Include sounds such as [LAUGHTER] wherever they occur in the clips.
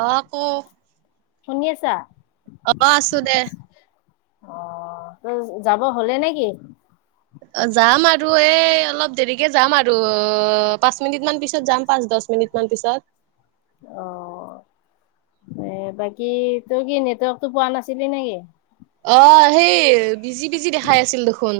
অ ক শুনি আছা? অ আছো দে। অ যাব হ'লে নেকি? অ যাম আৰু এ অলপ দেৰিকে যাম আৰু, অ পাঁচ মিনিট মান পিছত যাম পাঁচ দহ মিনিট পিছত। অ এ বাকী তই কি নেটৱৰ্কতটো পোৱা নাছিলি নেকি? অ সেই বিজি বিজি দেখাই আছিল দেখোন।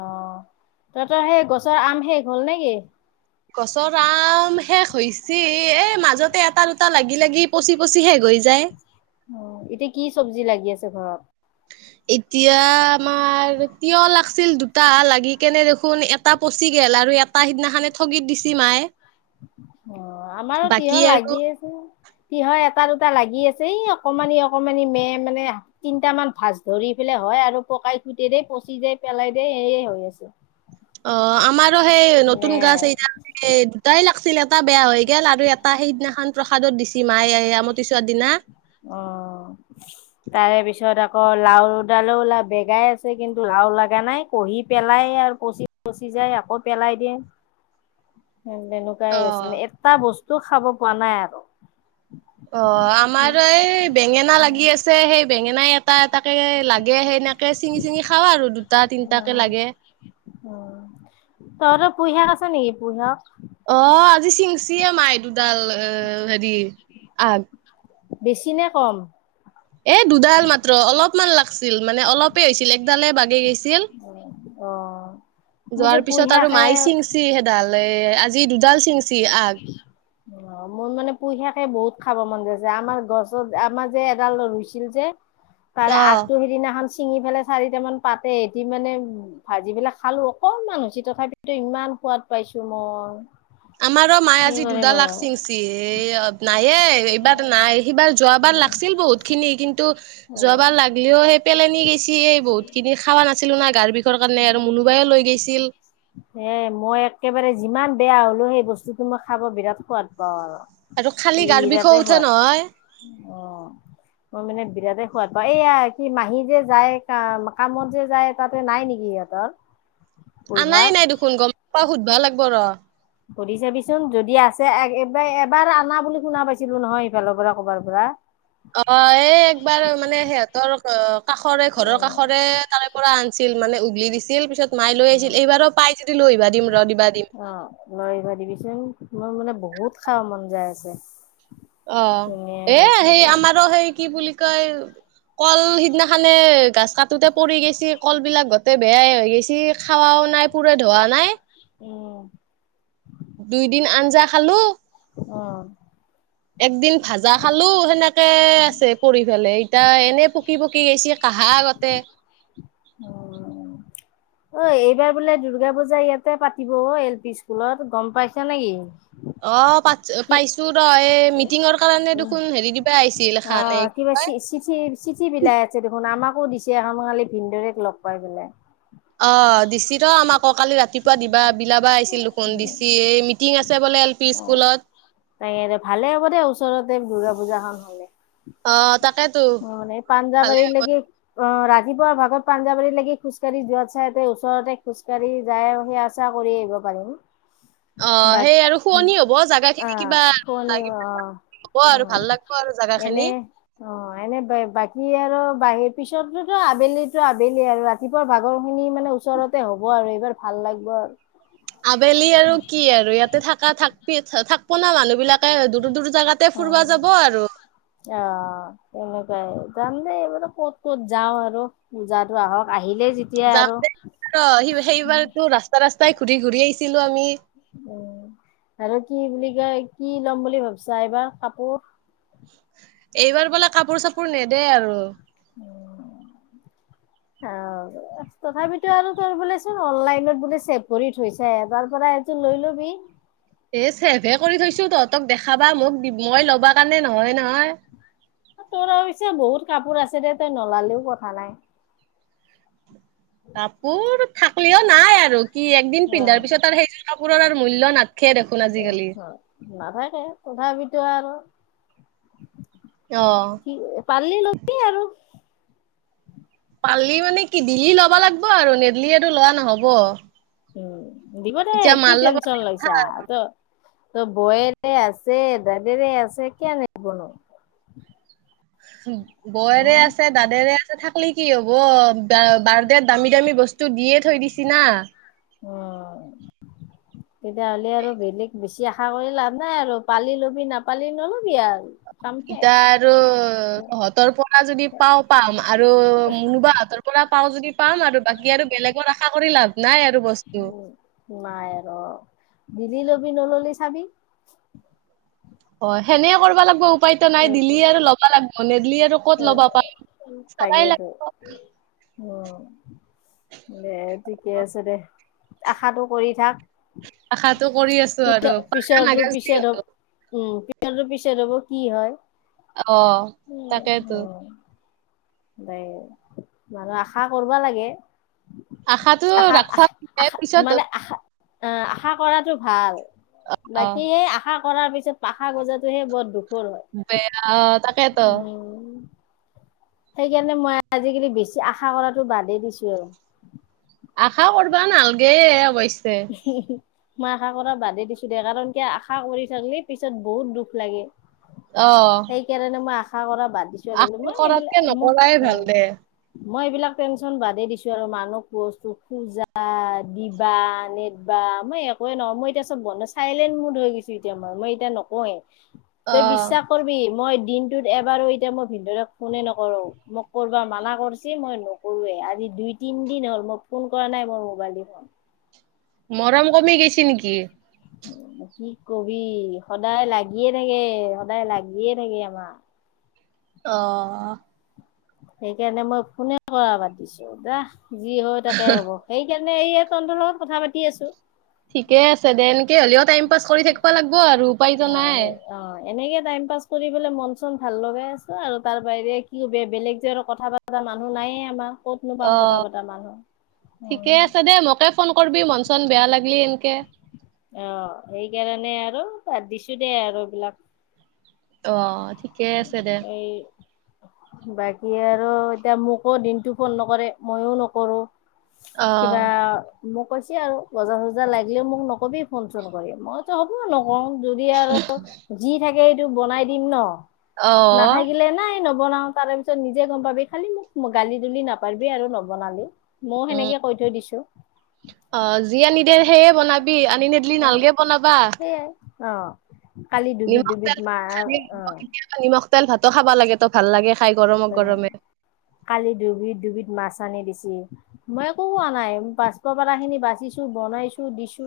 অ তহঁতৰ সেই গছৰ আম শেষ হ'ল নেকি? গছৰ আম শেষ হৈছে এ মাজতে এটা দুটা লাগি লাগি পচি পচি শেষ হৈ যায়। অ এতিয়া কি চব্জি লাগি আছে ঘৰত? এতিয়া আমাৰ তিয় লাগিছিল দুটা লাগি কেনে দেখোন এটা পচি গেল আৰু এটা সিদিনাখান সগীত দিছে মায়ে। অ আমাৰো বাকী তিয়হ আৰু লাগিছে তিয়হ এটা দুটা লাগি আছে। এই অকমানি অকমানি মেন মানে তিনটা মান ভাজ ধৰি পেলাই হয় আৰু পকাই ফুটে দে পচি যায় পেলাই দে সয়ে হৈ আছে। অ আমাৰো সেই নতুন নে গাছ এই এ দুটাই লাগিছিল এটা বেয়া হৈ গেল আৰু এটা সেইদিনাখন প্ৰসাদত দিছ মায় আমতি চোৱাৰ দিনা। অ। তাৰে পিছত আকৌ লাওডালো ওলা বেগাই আছে কিন্তু লাও লগা নাই কহি পেলাই আৰু কচি পচি যায় আকৌ পেলাই দিয়ে। তেনেকুৱাই আছে, মানে অ'। এটা বস্তু খাব পোৱা নাই আৰু। অ আমাৰ এই বেঙেনা লাগি আছে সেই বেঙেনা ইয়াত এটা এটাকে লাগে সেনেকে চিঙি চিঙি খাওঁ আৰু দুটা তিনটাকে লাগে উম তৰ পুহা আছে নেকি পুহা অ আজি চিঙচিয়ে মাই দুডাল এ হেৰি আগ বেছি নে কম এ দুডাল মাত্ৰ অলপমান লাগছিল মানে অলপে হৈছিল একডালে বাগি গৈছিল অ মোৰ যে যোৱাৰ পিছত আৰু পুইশাকে মাই চিঙছি সেইডাল এ আজি দুডাল চিঙছি আগ অ মোৰ মানে পুইশাকে বহুত খাব মন যাইছে আমাৰ গছত আমাৰ যে এডাল ৰুইছিল যে তাৰে অ'। আগতটো সিদিনাখন চিঙি পেলাই চাৰিটামান পাতে সিতি মানে ভাজি পেলাই খালো অকনমান হৈছেি তথাপিতো ইমান সোৱাদ পাইছো মই আমাৰো মায়ে কি আজি কৰিম দুডাল আৰু লাগচিংচি নায়ে এইবাৰ নাই সিবাৰ যোৱাবাৰ লাগছিল বহুত বুত খিনি কিন্তু অ যোৱাবাৰ লাগিলেও সেই পেলনি গেছিে বহুত খিনি খা নাছিলো না গাৰ বিষ কাৰণে আৰু মোনোবাইে লৈ গৈছিল এ মই একেবাৰে যিমান বেয়া হলো সেই বস্তুটো মই খাব বিৰাট সোৱাদ পাওঁ আৰু আৰু খালী গাৰ বিষ বিৰাটেই উঠে সোৱাদ নহয় অ মই মানে বিৰাটেই সোৱাদ পাওঁ এইয়া কি মাহী যে যায় ক কামত যে যায় তাতে নাই নেকি ইহতৰ আ নাই নাই দেখোন গম পা সুধবা লাগিব ৰ সধি চাবিচোন যদি আছে এবাৰ এবাৰ আনা বুলি শুনা পাইছিলো নহয় সফালৰ পৰা কৰ'বাৰ পৰা অ এই একবাৰ মানে সিহঁতৰ অ কাষৰে ঘৰৰ কাষৰে তাৰে পৰা আনিছিল মানে উঘলি দিছিল পিছত মায়ে লৈ উম আহিছিল এইবাৰক পাই যদি লৈ আহিবা দিম ৰ দিবা দিম অ' লৈ ভা দিবিচোন মোৰ মানে বহুত খাব মন যায় আছে অ এ ধুনীয়াকে সেই ভাজি আমাৰো সেই কি বুলি কয় কল সিদিনাখানে গছ কাটোোতে পৰি গৈছি কল বিিলাক গোতে বেয়াই হৈ গৈছি খাৱাও নাই কুৰে ধোৱা নাই উম দুইদিন আঞ্জা খালো অ একদিন ভাজা খালো সেনেকে আছে পৰি ফেলাই ইতা এনে পুখু পকি পকি গৈছে কাঁহা আগতে উম অ এইবাৰ বোলে দুৰ্গা পূজা ইয়াতে পাতিব এল পি স্কুলত গম পাইছা নেকি অ পছ কি পাইছো ৰ এই মিটিঙৰ কাৰণে দেখোন হেৰি দিবা আহিছিল এখান এই বা ছী ছিত চি চিঠি বিলাই আছে দেখোন আমাকো দিছে আম কালি ভিনদৰে লগ পাই পেলাই অ দিছি ৰ আমাক কালি ৰাতিপুৱা দিবা বিলা লাবা আহিছিল দেখোন দিচি এই মিটিং আছে বোলে এল পি অ' স্কুলত তাকে ভালে হ' দে ওচৰতে দুৰ্গা পূজা খন হ অ', তাকেতো অ মানে পাঞ্জা ভালে বাৰি হ'ব লাগি অ ৰাতিপুৱাৰ ভাগত পাঞ্জাৱাৰীত লাগি খোজকাঢ়ি যোৱাত চাইতে ওচৰতে খোজকাঢ়ি যায় সেয়া আ চা কৰি আহিব পাৰিম অ বাট সেই আৰু শুৱনি হব জাগা অ খিনি কিবা শুৱনি অ লাগিব হ'ব অ আৰু ভাল লাগিব আৰু জোগা এনে খিনি অ এনে বাকী আৰু বাহিৰ পিছতোতো আবেলিো আবেলি আৰু ৰাতিপুৱা ভাগৰ খিনি মানে ওচৰতে হ'ব আৰু এইবাৰ ভাল লাগিব আৰু আবেলি আৰু কি আৰু ইয়াতে থাকা থাকবি থাকব না মানুহ বিলাক ত দূৰ দূৰ জেগাতে অ ফুুৰবা যাব আৰু অ এনেকুৱাই যাম দে এইবাৰ ক'ত ক'ত যাওঁ আৰু পূজাটো আহক আহিলে যাম সেইবাৰতো ৰাস্তা ৰাস্তাই ঘূৰি ঘূৰি আহিছিলোঁ আমি। উম, আৰু কি বুলি কয় কি ল'ম বুলি ভাবছা এইবাৰ কাপোৰ? এইবাৰ বোলে কাপোৰ চাপোৰ নেদে আৰু। অ', তথাপিতো আৰু তোৰ বোলে চোন অনলাইনত বোলে ছেভ কৰি থৈছে এবাৰ পৰা এযোৰ লৈ লবি। এ চেভে কৰি থৈছো তহঁতক দেখাবা মোক দি মই লবা কাৰণে নহয় নহয়। তোৰ আৰু পিছে বহুত কাপোৰ আছে দে তই নলালেও কথা নাই। কাপোৰ থাকলেও নাই আৰু কি একদিন পিন্ধাৰ পিছত আৰু সেইযোৰ কাপোৰৰ আৰু মূল্য নাথ নাথাকে তথাপিতো আৰু অ কি পাৰলি লবি আৰু। পাৰলি মানে কি দিলি লবা লাগিব আৰু নেদলিটো লোৱা নহব। উম, দিব দে এতিয়া কি মাৰ লগত টেনচন লৈছা ত'। তোৰ বৌয়েৰে আছে দাদেৰে আছে কিয়া নিদিবনো? বৌয়েৰে উম, আছে দাদেৰে আছে থাকলে কি হব বাৰডেত দামী দামী বস্তু তো দিয়ে থৈ দিছি না। অ', তেতিয়াহ'লে আৰু বেলেগ বেছি আশা কৰি লাভ নাই আৰু পালি ল'বি নাপালি নল'বি আৰ। ই তাৰ আৰু তহঁতৰ পৰা যদি পাওঁ পাম আৰু মুনু বাহঁতৰ পৰা পাওঁ যদি পাম আৰু বাকী আৰু বেলেগৰ আশা কৰি লাভ নাই আৰু বস্তু নাই ৰ' দিলি লবি নললে চাবি হয় সেনে কৰবা লাগব উপায়তো নাই দিলি আৰু ল'বা লাগিব নেদিলি আৰু ক'ত ল'বা পাই চাবাই তাকেতো লাগব উম, দে ঠিকে আছে দে আশাটো কৰি থাক। আশাটো কৰি আছো আৰু পাখা পিছৰটো নাগাজলি পিছত আৰু হব উম, পিছৰটো পিছত হব কি হয়? অ', তাকেইতো। বাই মানুহ আশা কৰবা লাগে। আশাটো আশা ৰাখবা লাগে আশা পিছত মানে আশা অ' আশা কৰাটো ভাল অ বাকি এ আশা কৰাৰ পিছত পাখা গজাটোহে বৰ দুখৰ হয় বেয়া অ তাকেতো উম, সেইকাৰণে মই আজিকালি বেছি আশা কৰাতো বাদেই দিছো আৰু। আশা কৰবা নালগে অৱশ্য। [INAUDIBLE] মই আশা কৰা বাদে দিছো দে কাৰণ কিয়া আশা কৰি থাকলে পিছত বহুত দুখ লাগে। অ', সেইকাৰণে মই আশা কৰা বাদ দিছোঁ। আশা কৰাতকে নকৰাই ভাল দে। মই এইবিলাক টেনচন বাদেই দিছোঁ আৰু মানুহক বস্তু খোজা দিবা নেদবা মই একোৱেই নহয় মই এতিয়া চব বন চাইলেণ্ট মুড হৈ গৈছোঁ এতিয়া মই, মই এতিয়া নকওঁৱেই। অ তে বিশ্বাস কৰবি মই দিনটোত এবাৰো এতিয়া মই ভিনদৈৰে ফোনে নকৰো মোক কৰবা মানা কৰছি মই নকৰুৱে আজি দুই তিন দিন হল মই ফোন কৰা নাই মোৰ মোবাইল দি মৰম কমি গৈছে নেকি? কি কবি সদায় লাগিয়ে থাকে সদায় লাগিয়ে থাকে আমাৰ অ', সেইকাৰণে মই ফোনে কৰা বাদ দিছোঁ যা, যি হয় তাকে হ'ব। সেইকাৰণে এই তন্তৰ লগত কথা পাতি আছোঁ। ঠিকে আছে দেনকে হ'লেও টাইম পাছ কৰি থাকিব লাগিব আৰু। উপায়তো ন, নাই সেই। অ, এনেকে টাইম পাছ কৰিেললে মন চন ভাল লগাই আছো আৰু তাৰ বাহিৰে কি বেলেগ যে কথা। ক, পা মানুহ নায়য়ে আমাৰ ক'ত অ নোপাম কথা পতা মানুহ উম, ঠিকে আছে দে, মোকে। ফোন কৰি মন চন বেয়া লাগলি এনকে। অ, সেইকাৰণে আৰু বাদ দিছো দেই আৰু এইবলাক। অ, ঠিক। এই, বাকী আৰু এতিয়া মোকো দিনতটো ফোন নকৰে মইও নকৰো। অ কিবা, মোক কৈছে আৰু বজাৰ চজাৰ লাগিলেও মোক নকবি ফোন চোন কৰি মই। হ'ব নকওঁ যদি আৰু যি থাকে সেইটো বনাই দিম ন, অ নাথাকিলে নাই ন। বনাও তাৰ পিছত নিজে গম পাবি খালি মোক গালি দুলি নাপাবিবি আৰু নবনালি। ময়ও সেনেকে কৈ থৈ দিছো। অ, যি আনি দে সেয়ে বনাবি আনি নিদিলি অ' নালকে বনাবা। সেইয়াই অ, কালি ডুবি নিমখ ডুবিত তেল মাৰ চাগে অ, কেতিয়াবা নিমখ তেল ভাতো খাবা লাগে তো ভাল লাগে খাই গৰমে অ' গৰমে। কালি ডুবি ডুবিধ মাছ আনি দিছে। মই একো হোৱা নাই পাছপ পৰালা খিনি বাচিছো বনাইছো দিছো।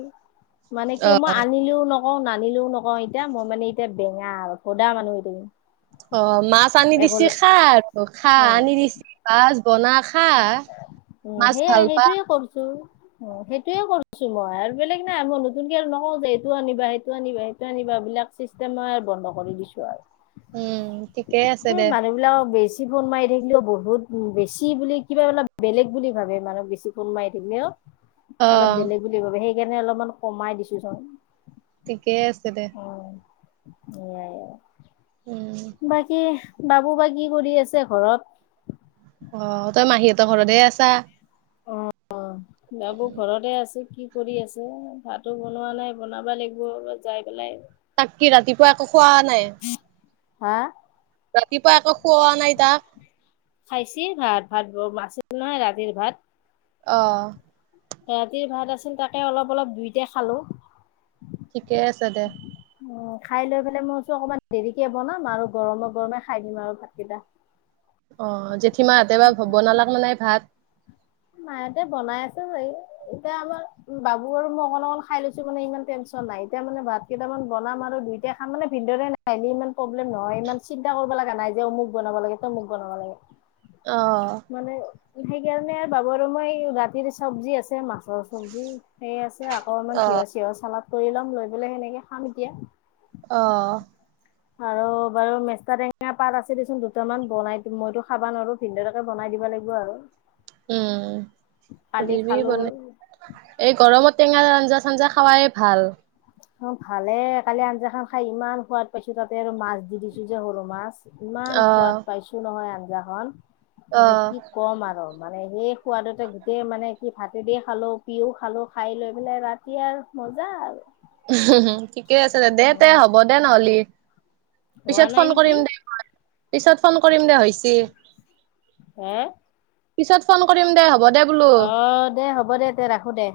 মানে কি অ মই আনিলিও নক অ, নানিলোও নকওঁ এতিয়া মই মানে এতিয়া বেঙা আৰু সদা মানুহ এ থাকম। অ, মাছ আনি দিছে খা, আৰু খা, আনি দিছে মাছ বনা খা। উ, মাছ সেইয়াই ভাল পা সেইটোয়ে কৰছো। অ, সেইটোয়ে কৰিছো মই আৰু বেলেগ নাই মই নতুনকে আৰু নকওঁ যে এইটো আনিবা সেইটো আনিবা সেইটো আনিবা বিলাক। চিচটেম বন্ধ কৰি দিছো আৰু উম ঠিকে আছে স, দে মানুহ বিলাকক বেছি। ফোন মাৰি থাকিলেও বহুত বেছি বুলি। কিবা অলপ বেলেগ বুলি ভাবে মানুহক বেছি কোন মাই থাকিলে, অ অলপ বেলেগ। বুলি ভাবে সেইকাৰণে অলপমান কমাই দিছো চ ঠিকেই আছে দে। উ এয়াই। উম, বাকী বাবু বা কি কৰি আছে ঘৰত। অ, তই মাহীহঁতৰ ঘৰতে আছা। অ, বাবৌ ঘৰতে আছে কি কৰি আছে ভাতো বনোৱা নাই বনাবা লাগিব অ যাই পেলাই। তাক কি ৰাতিপুৱা একো খোৱা নাই। হা, ৰাতিপুৱা আকো খওঁৱা নাই তাক। খাইছেি ভাত ভাত ব আছিল নহয় ৰাতিৰ ভাত। অ, ৰাতিৰ ভাত আছিল তাকে অলপ অলপ দুইতে খালো। ঠিকে আছে দে। উ, খাই লৈ পেলাই মই অকমান দেৰিকে বনাম আৰু গৰমে গৰমে খাই দিম আৰু ভাতকেইটা। অ, জেঠীমাহাতে বা বনালাক মানে ভাত। মায়হতে বনাই আছে চাগ এতিয়া আমাৰ বাবু আৰু মই অকন অকন খাই লৈছো মানে ইমান টেনশ্যন নাই এতিয়া মানে ভাত। কেইটামান বনাম আৰু দুইটা খাম মানে ভিনদৰে নাহিলি ইমান প্ৰব্লেম নহয় ইমান চিন্তা কৰিব লগা নাই যে অমুক বনাব লাগে। কি দুখ টকা লাগে অ মানে সেইকাৰণে বাবু আৰু মই ৰাতিৰ চব্জি আছে মাছৰ চবজি সেই আছে আকৌ অমান তিহৰ চিঁহৰ চালাদ কৰি ল'ম লৈ পেলাই সেনেকে খাম এতিয়া অ আৰু বাৰু মেস্টা টেঙা পাত আছে দে চোন দুটামান বনাই দিম মইতো খাবা নোৱাৰো ভিন্দলৈকে বনাই দিব লাগিব আৰু উম কালি দিবি বনাই খালো এই গৰমত টেঙা আঞ্জা চাঞ্জা খোৱাই ভাল অ ভালে কালি আঞ্জা খান খাই ইমান সোৱাদ পাইছো তাতে আৰু মাছ দি দিছো যে সৰু মাছ ইমান অ', সোৱাদ পাইছো নহয় আঞ্জাখন অ'। মানে কি ক'ম আৰু মানে সেই সোৱাদতে গোটেই মানে কি ভাতেদি খালোঁ পিও খালোঁ খাই লৈ পেলাই ৰাতি এতিয়া আৰু মজা আৰু ঠিকে আছে দে দে উম, হ'ব দে নহ'লি হোৱা পিছত নাই ফোন নেকি কৰিম দে পিছত ফোন কৰিম দে হৈছে হে পিছত ফোন কৰিম দে হ'ব দে বোলো। অ দে হ'ব দে দে ৰাখো দে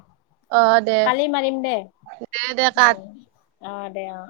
অ', দে, কালি মাৰিম দে দে দে কাত হয়, দে অ'!